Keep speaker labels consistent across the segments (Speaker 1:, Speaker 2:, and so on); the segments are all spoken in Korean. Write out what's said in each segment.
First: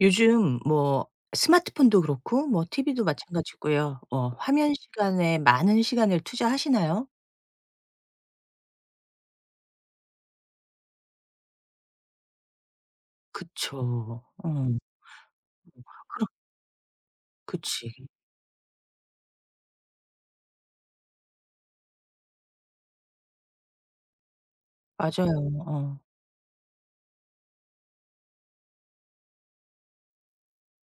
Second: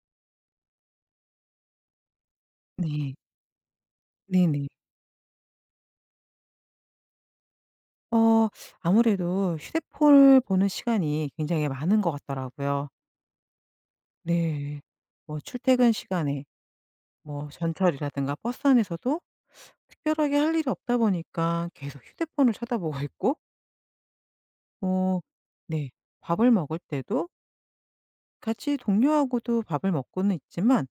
Speaker 1: 요즘 뭐 스마트폰도 그렇고 뭐 TV도
Speaker 2: 네.
Speaker 1: 마찬가지고요.
Speaker 2: 네네.
Speaker 1: 화면 시간에 많은 시간을 투자하시나요?
Speaker 2: 어 아무래도 휴대폰을 보는 시간이 굉장히 많은 것 같더라고요.
Speaker 1: 그쵸. 어.
Speaker 2: 네. 뭐 출퇴근 시간에 뭐
Speaker 1: 그치.
Speaker 2: 전철이라든가 버스 안에서도 특별하게 할 일이 없다 보니까 계속 휴대폰을 쳐다보고 있고 어
Speaker 1: 맞아요.
Speaker 2: 네.
Speaker 1: 어.
Speaker 2: 밥을 먹을 때도 같이 동료하고도 밥을 먹고는 있지만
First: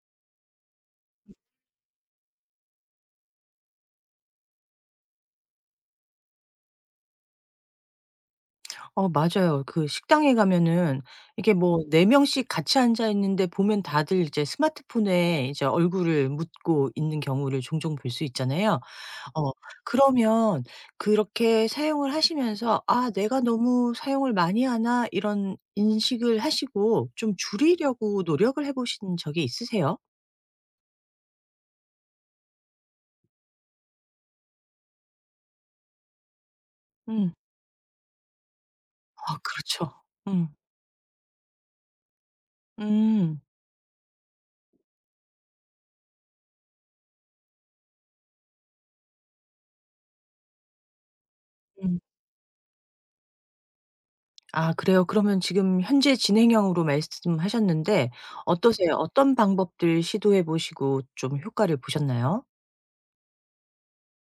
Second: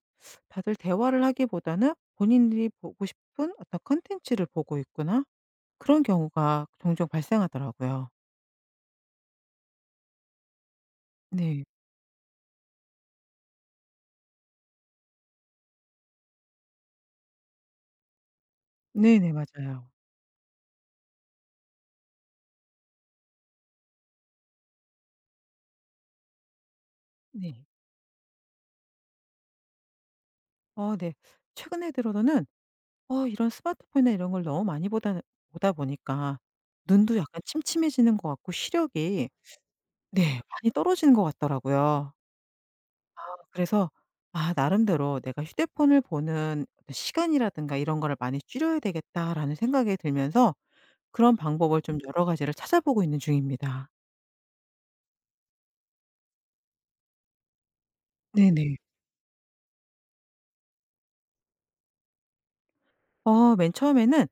Speaker 2: 다들 대화를 하기보다는 본인들이 보고 싶은 어떤 콘텐츠를 보고 있거나 그런 경우가 종종 발생하더라고요.
Speaker 1: 어 맞아요. 그 식당에 가면은 이게
Speaker 2: 네.
Speaker 1: 뭐 4 명씩 같이 앉아 있는데 보면 다들 이제 스마트폰에 이제 얼굴을 묻고 있는 경우를 종종 볼 수 있잖아요.
Speaker 2: 네네.
Speaker 1: 어
Speaker 2: 맞아요.
Speaker 1: 그러면 그렇게 사용을 하시면서 '아 내가 너무 사용을 많이 하나?' 이런 인식을 하시고 좀
Speaker 2: 네.
Speaker 1: 줄이려고 노력을 해 보신 적이 있으세요?
Speaker 2: 네. 최근에 들어서는 어 이런 스마트폰이나 이런 걸 너무 많이 보다 보니까 눈도
Speaker 1: 음.
Speaker 2: 약간 침침해지는 것 같고 시력이
Speaker 1: 아 그렇죠.
Speaker 2: 네
Speaker 1: 음.
Speaker 2: 많이 떨어지는 것 같더라고요.
Speaker 1: 음.
Speaker 2: 그래서 아 나름대로 '내가 휴대폰을 보는 어떤 시간이라든가 이런 거를 많이 줄여야 되겠다.'라는 생각이 들면서 그런 방법을 좀
Speaker 1: 음.
Speaker 2: 여러 가지를 찾아보고 있는 중입니다.
Speaker 1: 아 그래요? 그러면 지금 현재 진행형으로 말씀하셨는데
Speaker 2: 네네.
Speaker 1: 어떠세요? 어떤 방법들 시도해 보시고 좀 효과를 보셨나요?
Speaker 2: 맨 처음에는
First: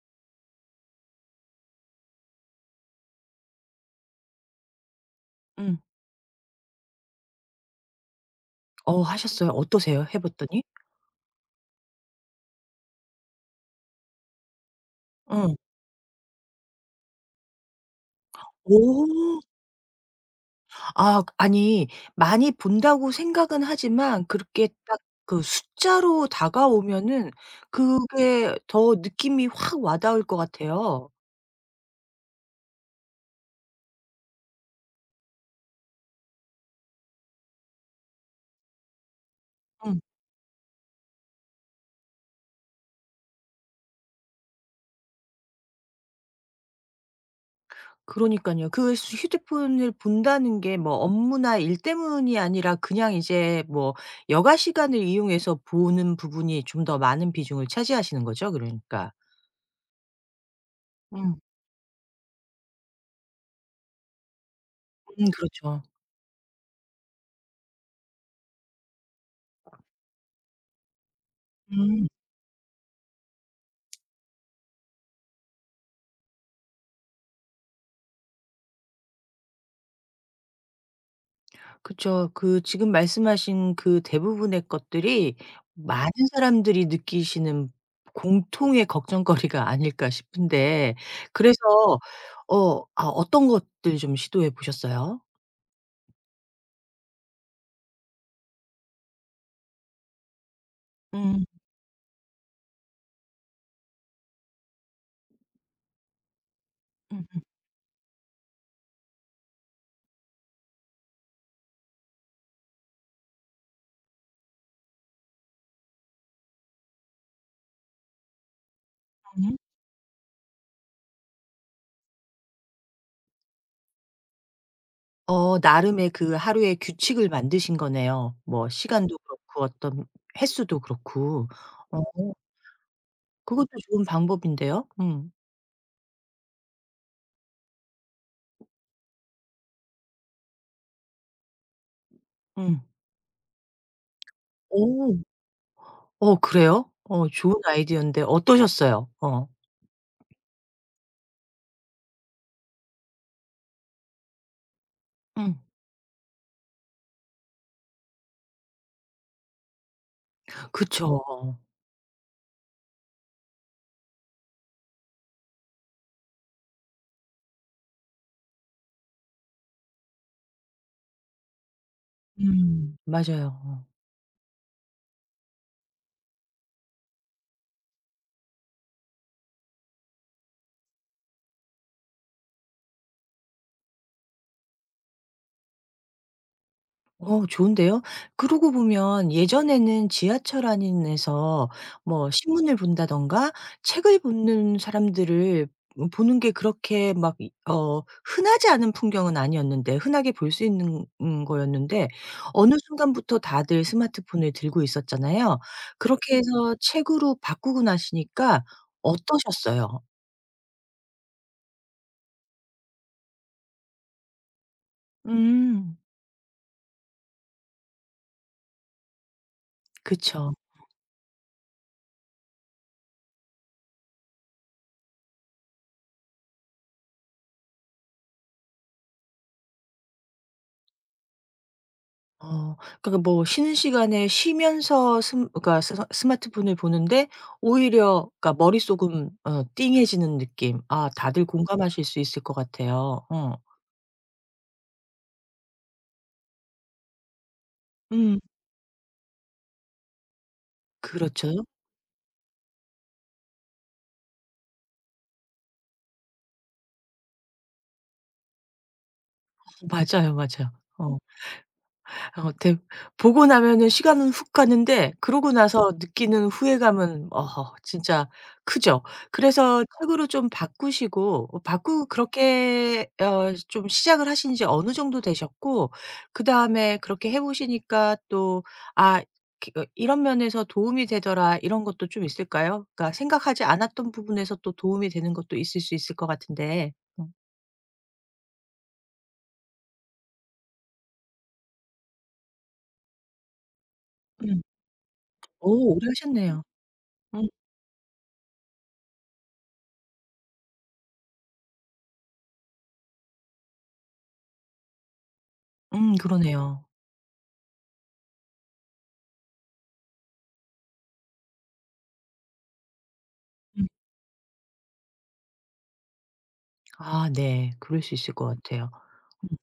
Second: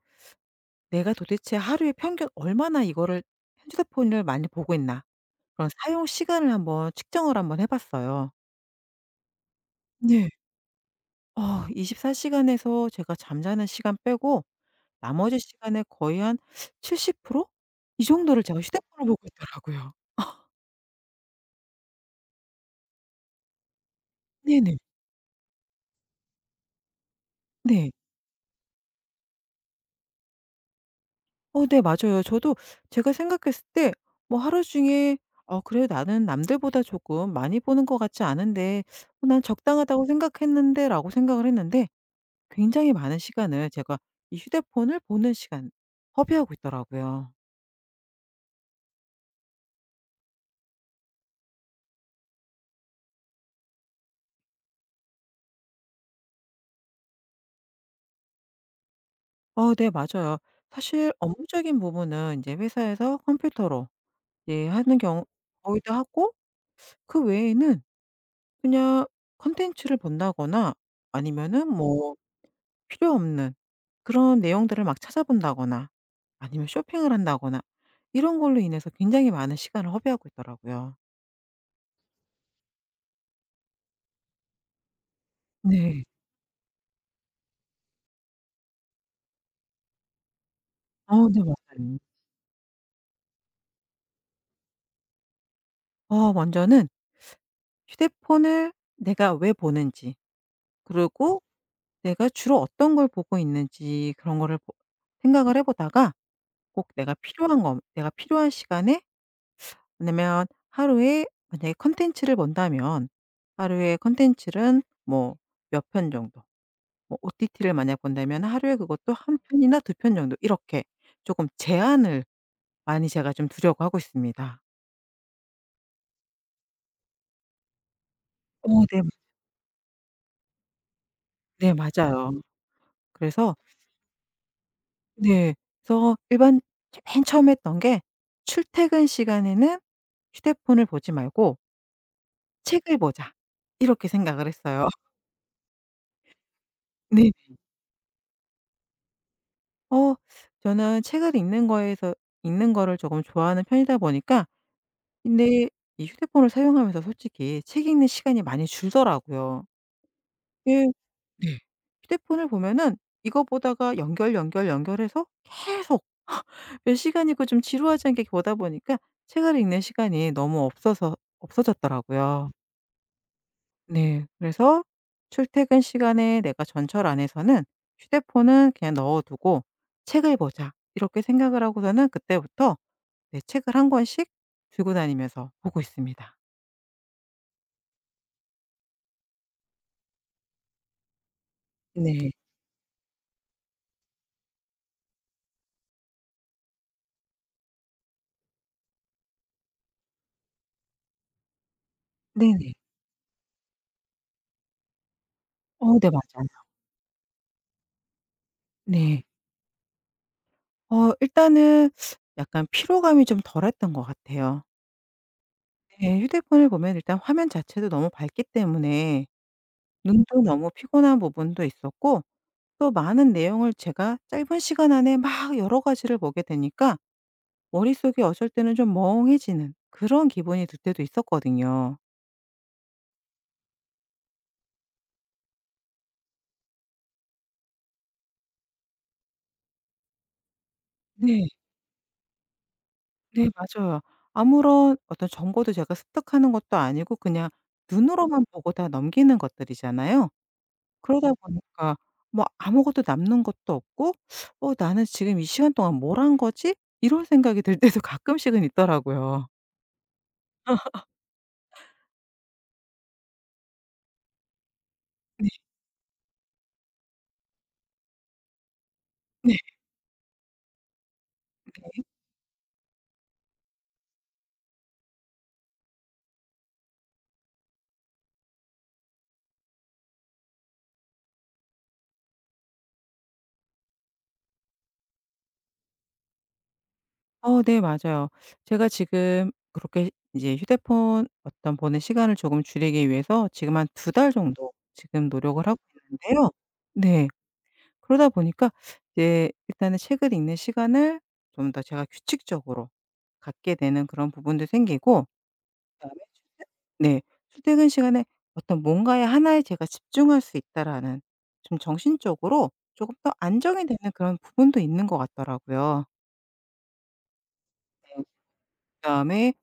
Speaker 2: '내가 도대체 하루에 평균 얼마나 이거를 핸드폰을 많이 보고 있나.' 그런
Speaker 1: 음.
Speaker 2: 사용 시간을 한번 측정을 한번 해 봤어요.
Speaker 1: 하셨어요? 어떠세요? 해
Speaker 2: 네.
Speaker 1: 봤더니?
Speaker 2: 어 24시간 시간에서 제가 잠자는 시간 빼고 나머지
Speaker 1: 응.
Speaker 2: 시간에 거의 한 70%이 정도를 제가
Speaker 1: 오.
Speaker 2: 휴대폰을 보고 있더라고요.
Speaker 1: 아 아니 많이 본다고 생각은 하지만 그렇게
Speaker 2: 네네.
Speaker 1: 딱 그 숫자로 다가오면은
Speaker 2: 네.
Speaker 1: 그게 더 느낌이 확 와닿을 것 같아요.
Speaker 2: 네 맞아요. 저도 제가 생각했을 때 뭐 하루 중에 '어 그래 나는 남들보다 조금 많이 보는 것 같지 않은데 어 난
Speaker 1: 음.
Speaker 2: 적당하다고 생각했는데.'라고 생각을 했는데 굉장히 많은 시간을 제가 이 휴대폰을 보는 시간 허비하고 있더라고요.
Speaker 1: 그러니까요 그 휴대폰을 본다는 게 뭐 업무나 일 때문이 아니라 그냥 이제 뭐 여가 시간을 이용해서 보는 부분이 좀 더 많은 비중을 차지하시는 거죠 그러니까?
Speaker 2: 네 맞아요. 사실
Speaker 1: 음.
Speaker 2: 업무적인 부분은 이제 회사에서 컴퓨터로 예 하는 경우 거의
Speaker 1: 그렇죠.
Speaker 2: 다 하고 그 외에는 그냥 컨텐츠를 본다거나 아니면은
Speaker 1: 음.
Speaker 2: 뭐 필요 없는 그런 내용들을 막 찾아본다거나 아니면 쇼핑을 한다거나 이런 걸로 인해서 굉장히 많은 시간을 허비하고 있더라고요.
Speaker 1: 그죠그 지금 말씀하신 그 대부분의 것들이
Speaker 2: 네.
Speaker 1: 많은 사람들이 느끼시는 공통의 걱정거리가 아닐까 싶은데
Speaker 2: 네
Speaker 1: 그래서
Speaker 2: 맞아요.
Speaker 1: 어떤 것들 좀 시도해 보셨어요?
Speaker 2: 먼저는 휴대폰을 내가 왜 보는지 그리고
Speaker 1: 음.
Speaker 2: 내가 주로 어떤 걸 보고 있는지 그런 거를 보 생각을 해 보다가 꼭 내가
Speaker 1: 음음.
Speaker 2: 필요한 거 내가 필요한 시간에 왜냐면 하루에 만약에 컨텐츠를 본다면 하루에 컨텐츠는 뭐 몇 편 정도 뭐 OTT를 만약 본다면 하루에 그것도 한 편이나 두 편 정도 이렇게 조금 제한을 많이 제가 좀 두려고 하고 있습니다.
Speaker 1: 나름의 그 하루의 규칙을 만드신 거네요.
Speaker 2: 어
Speaker 1: 뭐
Speaker 2: 네.
Speaker 1: 시간도 그렇고 어떤 횟수도 그렇고.
Speaker 2: 네
Speaker 1: 어
Speaker 2: 맞아요. 그래서
Speaker 1: 그것도 좋은 방법인데요. 음.
Speaker 2: 네. 그래서 일반 맨 처했던 게 출퇴근 시간에는 휴대폰을 보지 말고
Speaker 1: 음.
Speaker 2: 책을 보자.' 이렇게 생각을 했어요.
Speaker 1: 오. 그래요?
Speaker 2: 네.
Speaker 1: 좋은 아이디어인데 어떠셨어요? 어.
Speaker 2: 어 저는 책을 읽는 거에서 읽는 거를 조금 좋아하는 편이다 보니까
Speaker 1: 음.
Speaker 2: 근데 이 휴대폰을 사용하면서 솔직히 책 읽는 시간이 많이 줄더라고요. 예.
Speaker 1: 그쵸.
Speaker 2: 네. 휴대폰을 보면은 이거 보다가 연결, 연결, 연결해서 계속 몇 시간이고 좀 지루하지 않게 보다 보니까 책을 읽는 시간이 너무 없어서 없어졌더라고요.
Speaker 1: 맞아요.
Speaker 2: 네. 그래서 출퇴근 시간에 내가 전철 안에서는 휴대폰은 그냥 넣어 두고 '책을 보자.' 이렇게 생각을 하고서는 그때부터 네 책을 한 권씩 들고 다니면서 보고 있습니다.
Speaker 1: 좋은데요? 그러고 보면 예전에는 지하철 안에서 뭐
Speaker 2: 네.
Speaker 1: 신문을 본다던가 책을 보는 사람들을 보는 게 그렇게 막 이 흔하지 않은 풍경은 아니었는데 흔하게 볼 수 있는 거였는데
Speaker 2: 네네. 네.
Speaker 1: 어느 순간부터 다들 스마트폰을 들고 있었잖아요.
Speaker 2: 네
Speaker 1: 그렇게
Speaker 2: 맞아요.
Speaker 1: 해서 책으로 바꾸고 나시니까
Speaker 2: 네.
Speaker 1: 어떠셨어요?
Speaker 2: 일단은 약간 피로감이 좀 덜했던 것 같아요.
Speaker 1: 음.
Speaker 2: 네. 휴대폰을 보면 일단 화면 자체도 너무 밝기 때문에 눈도
Speaker 1: 그쵸.
Speaker 2: 너무 피곤한 부분도 있었고 또 많은 내용을 제가 짧은 시간 안에 막 여러 가지를 보게 되니까 머릿속이 어쩔 때는 좀 멍해지는 그런 기분이 들 때도 있었거든요.
Speaker 1: 어. 그러니까 뭐 쉬는 시간에 쉬면서 그러니까 스 스마트폰을 보는데 오히려 그러니까 머릿속은 띵해지는 느낌. 아 다들
Speaker 2: 네.
Speaker 1: 공감하실 수 있을 것 같아요.
Speaker 2: 네
Speaker 1: 어.
Speaker 2: 맞아요. 아무런 어떤 정보도 제가 습득하는 것도 아니고 그냥
Speaker 1: 음.
Speaker 2: 눈으로만 보고 다 넘기는 것들이잖아요. 그러다
Speaker 1: 그렇죠.
Speaker 2: 보니까 뭐 아무것도 남는 것도 없고 '어 나는 지금 이 시간 동안 뭘 한 거지?' 이런 생각이 들 때도 가끔씩은 있더라고요.
Speaker 1: 맞아요, 맞아요. 어. 어 대 보고 나면은 시간은 훅 가는데
Speaker 2: 네.
Speaker 1: 그러고 나서 느끼는 후회감은 어허 진짜 크죠.
Speaker 2: 네.
Speaker 1: 그래서 책으로 좀 바꾸시고 어 바꾸 그렇게 좀 시작을 하신 지 어느 정도 되셨고 그다음에 그렇게 해 보시니까 또 '아 이런 면에서 도움이 되더라.' 이런 것도 좀 있을까요? 그러니까 생각하지 않았던 부분에서 또 도움이 되는 것도 있을 수 있을 것 같은데. 어.
Speaker 2: 네 맞아요. 제가 지금 그렇게 이제 휴대폰 어떤 보는 시간을 조금 줄이기 위해서 지금 한 두 달
Speaker 1: 음.
Speaker 2: 정도 지금 노력을 하고
Speaker 1: 오 오래
Speaker 2: 있는데요.
Speaker 1: 하셨네요.
Speaker 2: 네.
Speaker 1: 음
Speaker 2: 그러다 보니까 이제 일단은 책을 읽는 시간을 좀 더 제가 규칙적으로 갖게 되는 그런 부분도 생기고 그다음에 출퇴
Speaker 1: 그러네요.
Speaker 2: 네. 출퇴근 시간에 어떤 뭔가에 하나에 제가 집중할 수 있다라는 좀 정신적으로 조금 더 안정이
Speaker 1: 음.
Speaker 2: 되는 그런 부분도 있는 것 같더라고요.
Speaker 1: 아 네. 그럴 수
Speaker 2: 네.
Speaker 1: 있을 것 같아요.
Speaker 2: 그다음에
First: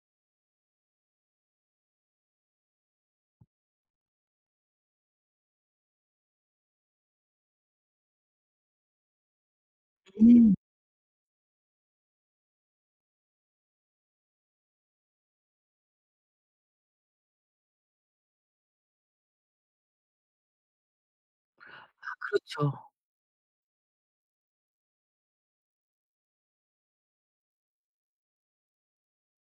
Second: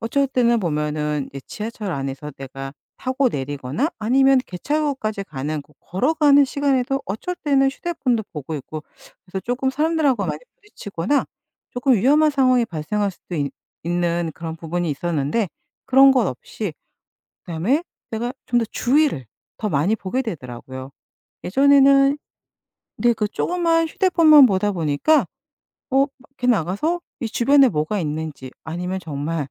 Speaker 2: 어쩔 때는 보면은 이제 지하철 안에서 내가 타고 내리거나 아니면 개차구까지 가는 그 걸어가는 시간에도 어쩔 때는 휴대폰도 보고 있고 그래서 조금 사람들하고 많이
Speaker 1: 음.
Speaker 2: 부딪히거나 조금 위험한 상황이 발생할 수도 있는 그런 부분이 있었는데 그런 것 없이 그다음에 내가 좀 더 주위를 더 많이 보게 되더라고요. 예전에는
Speaker 1: 그렇죠.
Speaker 2: 네 그 조그만 휴대폰만 보다 보니까 밖에 나가서 이 주변에 뭐가 있는지 아니면 정말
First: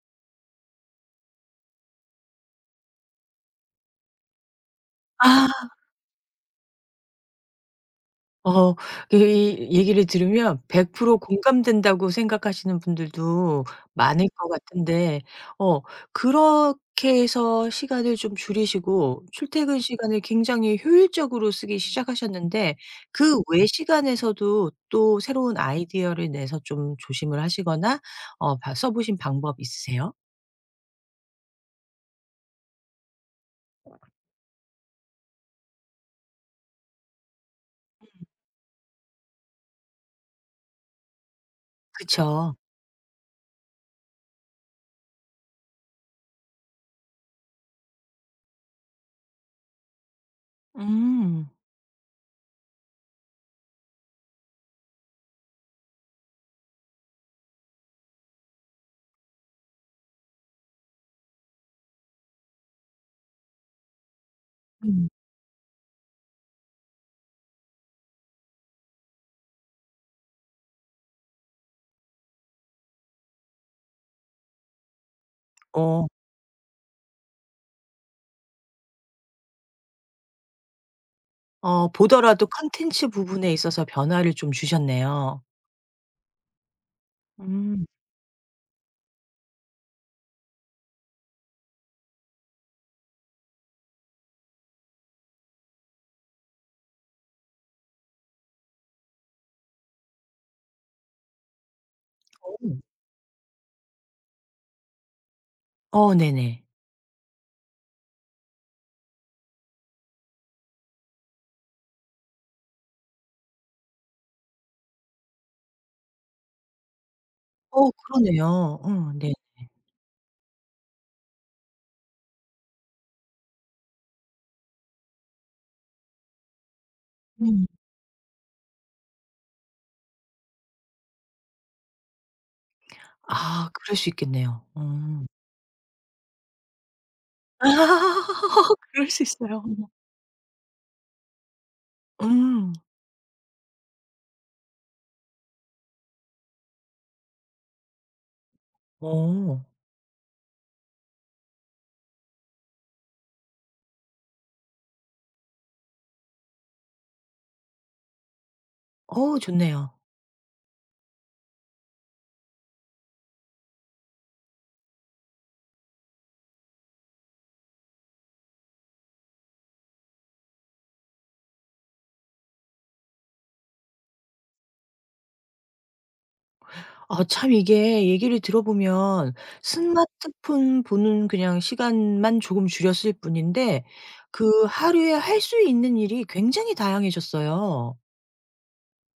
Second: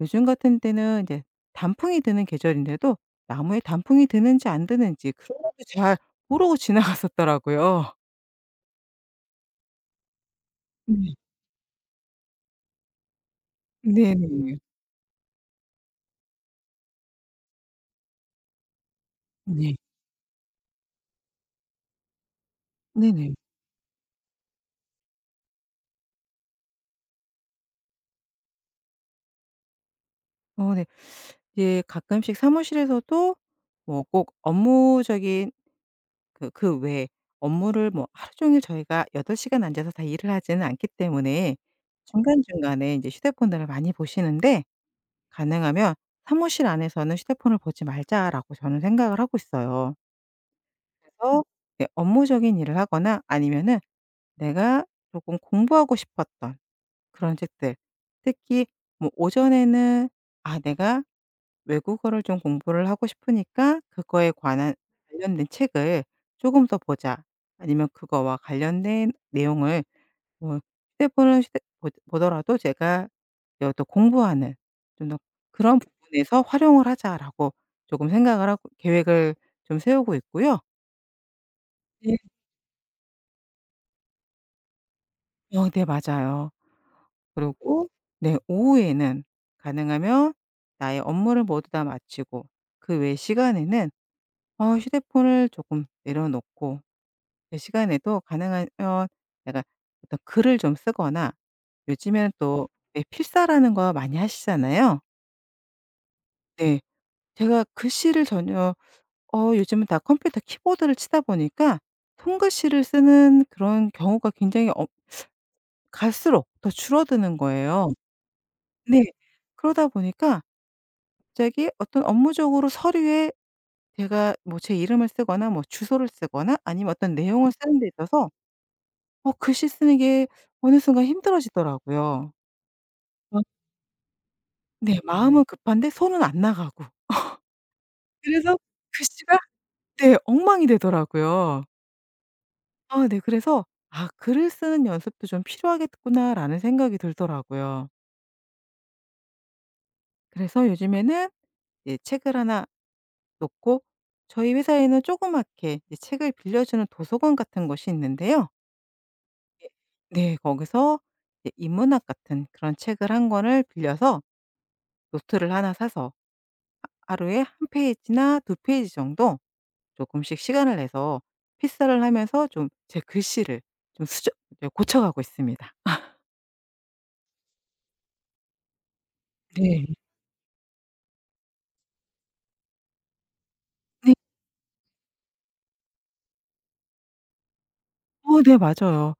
Speaker 2: 요즘 같은 때는 이제 단풍이 드는 계절인데도 나무에 단풍이 드는지 안 드는지 그런 것도
Speaker 1: 아
Speaker 2: 잘 모르고 지나갔었더라고요.
Speaker 1: 어 이 이 얘기를 들으면
Speaker 2: 네.
Speaker 1: 100% 공감된다고 생각하시는 분들도 많을 것
Speaker 2: 네네.
Speaker 1: 같은데 어 그렇게 해서 시간을 좀 줄이시고
Speaker 2: 네.
Speaker 1: 출퇴근 시간을 굉장히 효율적으로 쓰기 시작하셨는데
Speaker 2: 네네.
Speaker 1: 그 외 시간에서도 또 새로운 아이디어를 내서 좀 조심을 하시거나 어 봐 써 보신 방법 있으세요?
Speaker 2: 네. 이제 가끔씩 사무실에서도 뭐 꼭 업무적인 그 그 외에 업무를 뭐 하루 종일 저희가 8시간 시간 앉아서 다 일을 하지는 않기 때문에
Speaker 1: 그쵸.
Speaker 2: 중간중간에 이제 휴대폰들을 많이 보시는데 가능하면 '사무실 안에서는 휴대폰을 보지 말자.'라고 저는 생각을 하고 있어요. 그래서
Speaker 1: 음.
Speaker 2: 이제 업무적인 일을 하거나 아니면은 내가 조금 공부하고 싶었던 그런 책들 특히 뭐 오전에는 아 내가 외국어를 좀 공부를 하고 싶으니까 그거에 관한
Speaker 1: 음.
Speaker 2: 관련된 책을 '조금 더 보자.' 아니면 '그거와 관련된 내용을 뭐 휴대폰을 휴대 보 보더라도 제가 여 또 공부하는 좀 더 그런
Speaker 1: 어.
Speaker 2: 부분에서 '활용을 하자.'라고 조금 생각을 하고 계획을 좀 세우고 있고요. 네.
Speaker 1: 보더라도 컨텐츠 부분에 있어서 변화를 좀 주셨네요.
Speaker 2: 네 맞아요.
Speaker 1: 음.
Speaker 2: 그리고 네 오후에는 가능하면 나의 업무를 모두 다 마치고 그 외 시간에는 휴대폰을 조금 내려놓고 그 시간에도 가능하면 내가 어떤 글을 좀 쓰거나 요즘에는 또
Speaker 1: 음.
Speaker 2: 왜 필사라는 거 많이 하시잖아요.
Speaker 1: 네네.
Speaker 2: 네. 제가 글씨를 전혀 요즘은 다 컴퓨터 키보드를 치다 보니까 손글씨를 쓰는 그런 경우가 굉장히 갈수록 더 줄어드는 거예요.
Speaker 1: 그러네요.
Speaker 2: 네.
Speaker 1: 네.
Speaker 2: 그러다 보니까 갑자기 어떤 업무적으로 서류에 제가 뭐 제 이름을 쓰거나 뭐 주소를 쓰거나 아니면 어떤 내용을
Speaker 1: 음.
Speaker 2: 쓰는 데 있어서 글씨 쓰는 게 어느 순간 힘들어지더라고요. 어
Speaker 1: 아 그럴 수 있겠네요.
Speaker 2: 네.
Speaker 1: 음.
Speaker 2: 마음은 급한데 손은 안 나가고. 그래서
Speaker 1: 그럴 수
Speaker 2: 글씨가
Speaker 1: 있어요.
Speaker 2: 네 엉망이 되더라고요.
Speaker 1: 음.
Speaker 2: 아 네. 그래서 '아 글을 쓰는 연습도 좀 필요하겠구나.'라는 생각이 들더라고요.
Speaker 1: 오 어.
Speaker 2: 그래서 요즘에는 이제 책을 하나 놓고 저희 회사에는 조그맣게 이 책을 빌려주는 도서관 같은 곳이 있는데요. 예.
Speaker 1: 좋네요.
Speaker 2: 네. 거기서 이제 인문학 같은 그런 책을 한 권을 빌려서 노트를 하나 사서 하루에 한 페이지나 두 페이지 정도 조금씩 시간을 내서 필사를 하면서 좀 제 글씨를 좀 수정 네 고쳐가고 있습니다.
Speaker 1: 아 참 이게 얘기를 들어보면
Speaker 2: 네.
Speaker 1: 스마트폰 보는 그냥 시간만 조금 줄였을 뿐인데
Speaker 2: 네.
Speaker 1: 그 하루에 할 수 있는 일이 굉장히 다양해졌어요.
Speaker 2: 네 맞아요.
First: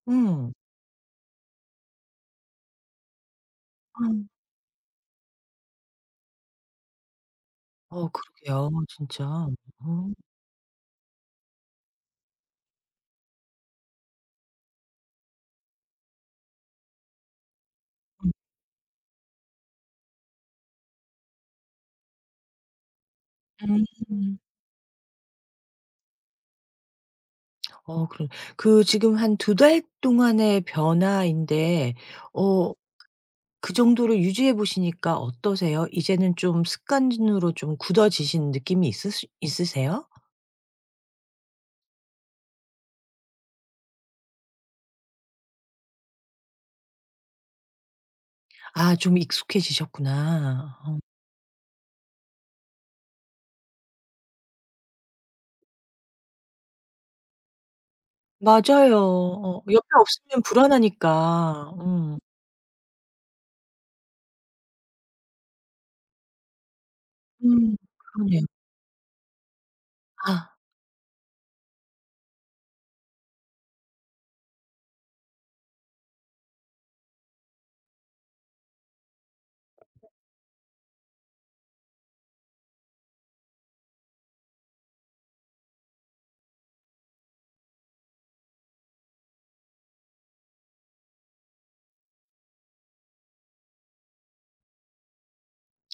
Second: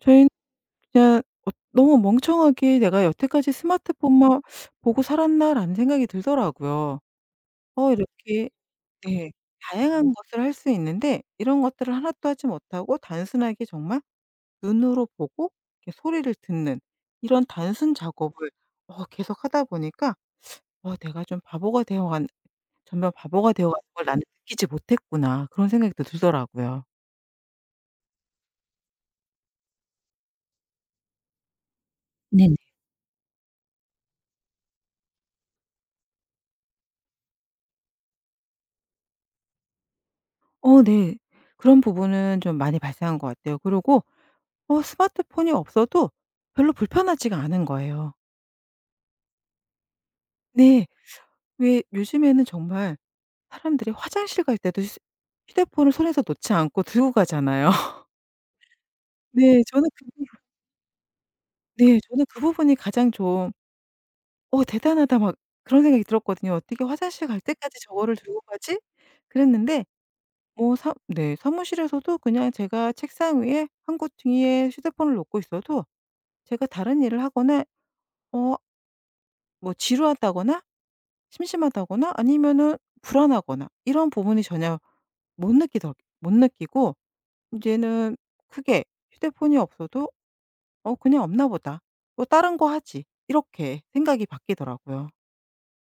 Speaker 2: 저희는
Speaker 1: 음.
Speaker 2: 그냥 너무 멍청하게 '내가 여태까지 스마트폰만 보고 살았나.'라는 생각이 들더라고요. 이렇게
Speaker 1: 그러게요. 진짜.
Speaker 2: 네.
Speaker 1: 어.
Speaker 2: 다양한 것을 할 수 있는데 이런 것들을 하나도 하지 못하고 단순하게 정말 눈으로 보고 이렇게 소리를 듣는 이런 단순 작업을 계속 하다 보니까 '어 내가 좀 바보가 되어간 전면 바보가 되어가는 걸 나는
Speaker 1: 음.
Speaker 2: 느끼지 못했구나.' 그런 생각도 들더라고요.
Speaker 1: 그래. 그 지금 한 두 달 동안의 변화인데
Speaker 2: 네네.
Speaker 1: 어 그 정도로 유지해 보시니까 어떠세요? 이제는 좀 습관으로 좀 굳어지신 느낌이 있으시 있으세요?
Speaker 2: 네. 그런 부분은 좀 많이 발생한 것 같아요. 그리고 스마트폰이 없어도 별로 불편하지가 않은 거예요.
Speaker 1: 아 좀 익숙해지셨구나.
Speaker 2: 네.
Speaker 1: 어.
Speaker 2: 왜 요즘에는 정말 사람들이 화장실 갈 때도 휴 휴대폰을 손에서 놓지 않고 들고 가잖아요.
Speaker 1: 맞아요.
Speaker 2: 네. 저는
Speaker 1: 옆에
Speaker 2: 그 부분
Speaker 1: 없으면 불안하니까.
Speaker 2: 네.
Speaker 1: 음.
Speaker 2: 저는 그 부분이 가장 좀 '어 대단하다.' 막 그런 생각이 들었거든요. '어떻게 화장실 갈
Speaker 1: 음.
Speaker 2: 때까지 저거를 들고
Speaker 1: 그러네요.
Speaker 2: 가지?' 그랬는데
Speaker 1: 아.
Speaker 2: 뭐 사 네. 사무실에서도 그냥 제가 책상 위에 한구퉁이에 휴대폰을 놓고 있어도 제가 다른 일을 하거나 어 뭐 지루하다거나 심심하다거나 아니면은 불안하거나 이런 부분이 전혀 못 느끼더 못 느끼고 이제는 크게 '휴대폰이 없어도 어 그냥 없나 보다. 뭐 다른 거 하지.' 이렇게 생각이 바뀌더라고요.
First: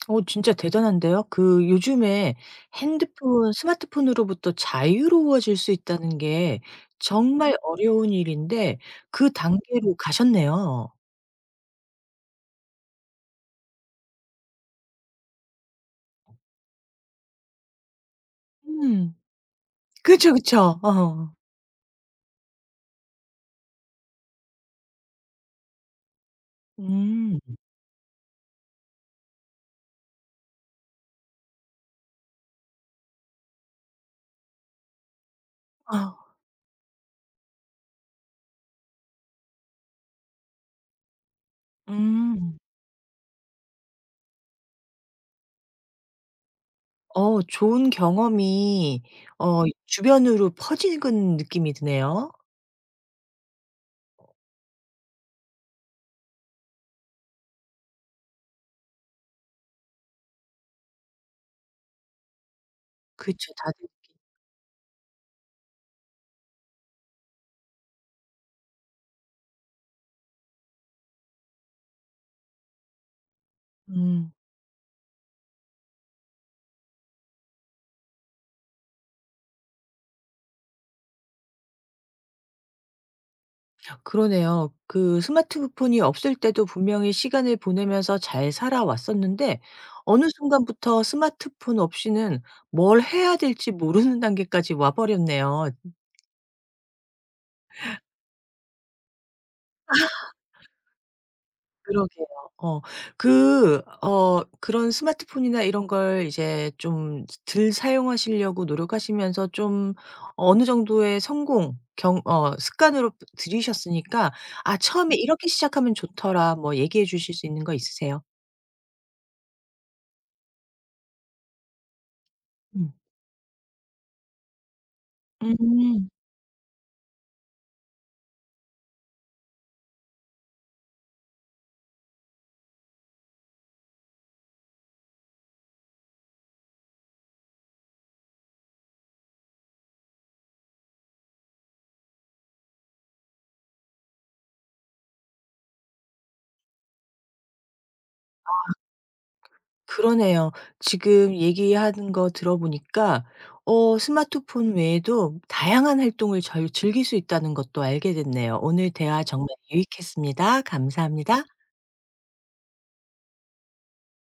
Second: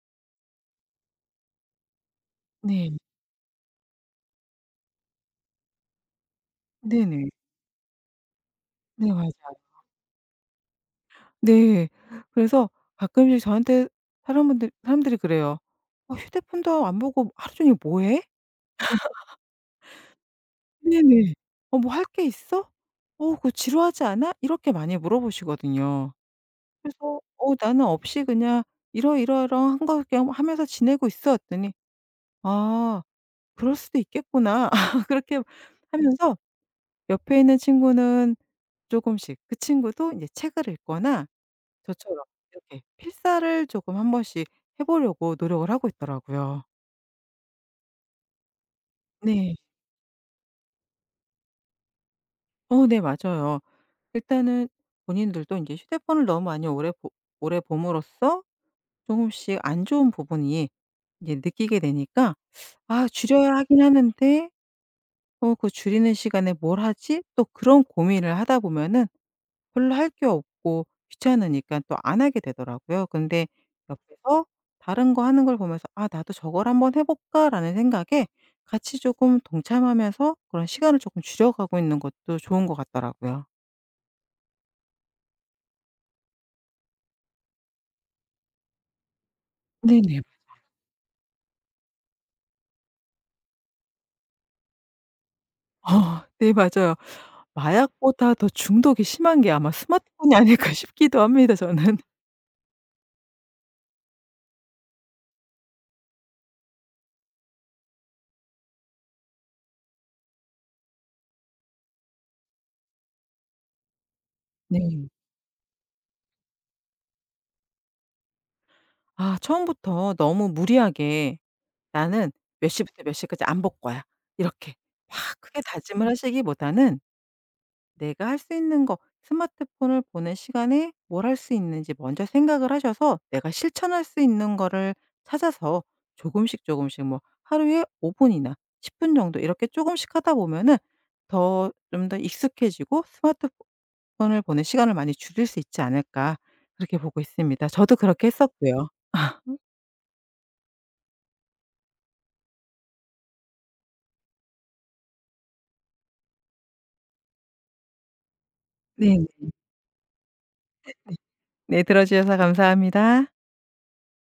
Speaker 1: 진짜 대단한데요. 그 요즘에
Speaker 2: 네.
Speaker 1: 핸드폰 스마트폰으로부터 자유로워질 수 있다는 게
Speaker 2: 네네.
Speaker 1: 정말 어려운 일인데
Speaker 2: 네 맞아요.
Speaker 1: 그 단계로 가셨네요.
Speaker 2: 네. 그래서 가끔씩 저한테 사람분들 사람들이 그래요. "어 휴대폰도 안 보고 하루 종일 뭐 해?"
Speaker 1: 음. 그쵸, 그쵸.
Speaker 2: 네네.
Speaker 1: 어.
Speaker 2: "어 뭐 할 게 있어? 어 그거 지루하지 않아?" 이렇게 많이 물어보시거든요. 그래서
Speaker 1: 음.
Speaker 2: "어 나는 없이 그냥 이러이러이러한 거 그냥 하면서 지내고 있어." 했더니 "아 그럴 수도 있겠구나." 그렇게
Speaker 1: 아
Speaker 2: 하면서 옆에 있는 친구는 조금씩 그 친구도 이제 책을 읽거나 저처럼
Speaker 1: 음.
Speaker 2: 이렇게 필사를 조금 한 번씩 해 보려고 노력을 하고 있더라고요.
Speaker 1: 좋은 경험이
Speaker 2: 네.
Speaker 1: 주변으로 퍼지는 느낌이 드네요.
Speaker 2: 네 맞아요. 일단은 본인들도 이제 휴대폰을 너무 많이 오래 봄으로써 조금씩 안 좋은 부분이 이제 느끼게 되니까 '아 줄여야
Speaker 1: 그쵸.
Speaker 2: 하긴
Speaker 1: 다들
Speaker 2: 하는데 어 그 줄이는 시간에 뭘 하지?' 또 그런 고민을 하다 보면은 별로 할 게 없고 귀찮으니까 또 안 하게 되더라고요. 근데
Speaker 1: 음.
Speaker 2: 옆에서 다른 거 하는 걸 보면서 '아 나도 저걸 한번 해 볼까.'라는 생각에 같이 조금 동참하면서 그런 시간을 조금 줄여가고 있는 것도 좋은 것 같더라고요.
Speaker 1: 그러네요. 그 스마트폰이 없을 때도 분명히 시간을 보내면서 잘 살아왔었는데
Speaker 2: 네네.
Speaker 1: 어느 순간부터 스마트폰 없이는 뭘 해야 될지 모르는 단계까지 와 버렸네요.
Speaker 2: 아 네 맞아요. 마약보다 더 중독이 심한 게 아마 스마트폰이 아닐까 싶기도 합니다 저는.
Speaker 1: 그러게요. 어. 그 그런 스마트폰이나 이런 걸 이제 좀 덜 사용하시려고 노력하시면서 좀 어느 정도의 성공 경 어 습관으로 들이셨으니까 '아
Speaker 2: 네.
Speaker 1: 처음에 이렇게 시작하면 좋더라.' 뭐 얘기해 주실 수 있는 거 있으세요?
Speaker 2: 아 처음부터 너무 무리하게 '나는 몇
Speaker 1: 음.
Speaker 2: 시부터 몇 시까지 안 볼 거야.' 이렇게 확 크게 다짐을
Speaker 1: 음.
Speaker 2: 하시기보다는 내가 할 수 있는 거 스마트폰을 보는 시간에 뭘 할 수 있는지 먼저 생각을 하셔서 내가 실천할 수 있는 거를 찾아서 조금씩 조금씩 뭐 하루에 5분 분이나 10분 정도 이렇게 조금씩 하다 보면은 더 좀 더 익숙해지고 스마트폰을 보는 시간을 많이 줄일 수 있지 않을까 그렇게 보고 있습니다. 저도 그렇게 했었고요.
Speaker 1: 그러네요. 지금 얘기하는 거 들어보니까 스마트폰 외에도 다양한 활동을 절 즐길 수 있다는 것도 알게 됐네요. 오늘 대화
Speaker 2: 네.
Speaker 1: 정말 유익했습니다. 감사합니다.
Speaker 2: 네 들어 주셔서 감사합니다.